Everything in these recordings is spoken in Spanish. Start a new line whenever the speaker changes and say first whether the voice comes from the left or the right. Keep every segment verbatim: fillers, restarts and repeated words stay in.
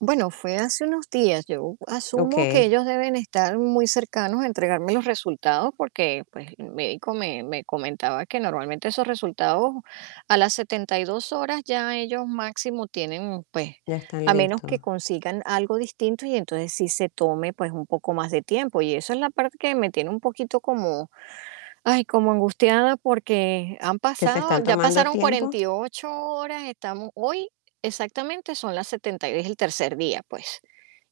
right: Bueno, fue hace unos días, yo asumo que
left: Okey.
right: ellos deben estar muy cercanos a entregarme los resultados porque, pues el médico me me comentaba que normalmente esos resultados a las setenta y dos horas ya ellos máximo tienen, pues
left: Ya están
right: a menos que
left: listos.
right: consigan algo distinto y entonces sí se tome pues un poco más de tiempo. Y eso es la parte que me tiene un poquito como, ay, como angustiada porque han
left: ¿Que se
right: pasado
left: están
right: ya
left: tomando
right: pasaron
left: tiempo?
right: cuarenta y ocho horas, estamos hoy, exactamente son las setenta es el tercer día, pues,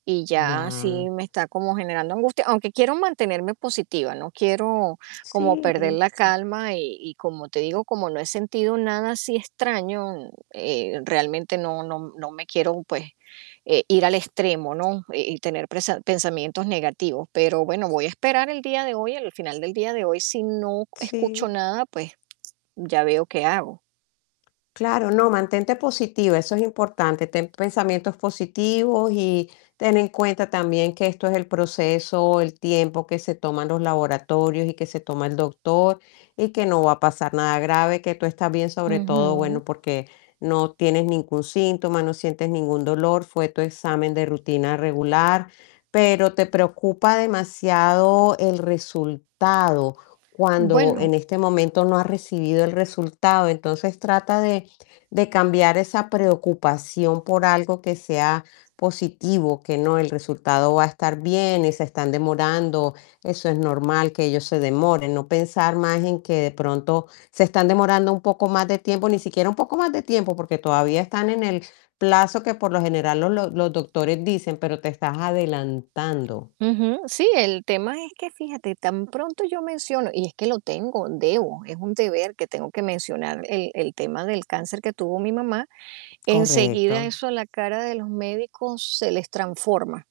right: y ya sí
left: Ya.
right: me está como generando angustia, aunque quiero mantenerme positiva, no quiero como
left: Sí,
right: perder la
left: y
right: calma y y como te digo, como no he sentido nada así extraño, eh, realmente no no m no me quiero, pues, eh, ir al extremo, ¿no? Y y tener prese pensamientos negativos, pero bueno, voy a esperar el día de hoy, el final del día de hoy si no escucho
left: Sí.
right: nada pues, ya veo qué hago.
left: Claro, no, mantente positiva, eso es importante. Ten pensamientos positivos y ten en cuenta también que esto es el proceso, el tiempo que se toman los laboratorios y que se toma el doctor y que no va a pasar nada grave, que tú estás bien, sobre todo,
right: Ujú.
left: bueno, porque no tienes ningún síntoma, no sientes ningún dolor, fue tu examen de rutina regular, pero te preocupa demasiado el resultado cuando en
right: Bueno.
left: este momento no has recibido el resultado. Entonces, trata de de cambiar esa preocupación por algo que sea positivo, que no, el resultado va a estar bien y se están demorando, eso es normal, que ellos se demoren. No pensar más en que de pronto se están demorando un poco más de tiempo, ni siquiera un poco más de tiempo, porque todavía están en el plazo que por lo general los los los doctores dicen, pero te estás adelantando.
right: Ujú. Sí, el tema es que fíjate, tan pronto yo menciono y es que lo tengo, debo, es un deber que tengo que mencionar el el tema del cáncer que tuvo mi mamá, enseguida
left: Correcto.
right: eso la cara de los médicos se les transforma.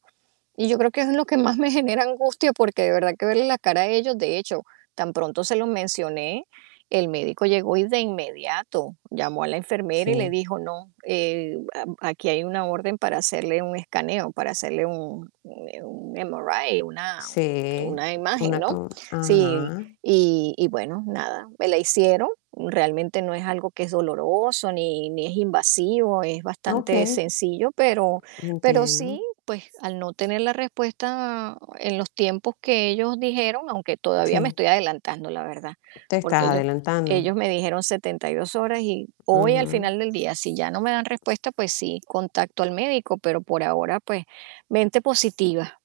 right: Y yo creo que es lo que más me genera angustia, porque de verdad que verle la cara a ellos, de hecho, tan pronto se lo mencioné, el médico llegó y de inmediato llamó a la enfermera y le
left: Sí.
right: dijo: "No, eh, a aquí hay una orden para hacerle un escaneo, para hacerle un un emarai, una
left: Sí,
right: una imagen",
left: una
right: ¿no?
left: to
right: Sí,
left: Ajá.
right: y y bueno, nada, me la hicieron. Realmente no es algo que es doloroso ni ni es invasivo, es bastante
left: Okey.
right: sencillo, pero pero
left: Entiendo.
right: sí, pues al no tener la respuesta en los tiempos que ellos dijeron, aunque todavía me
left: Sí.
right: estoy adelantando, la verdad,
left: Te estás
right: porque ellos ellos
left: adelantando.
right: me dijeron setenta y dos horas y hoy al
left: Ujú.
right: final del día, si ya no me dan respuesta, pues sí, contacto al médico, pero por ahora, pues mente positiva.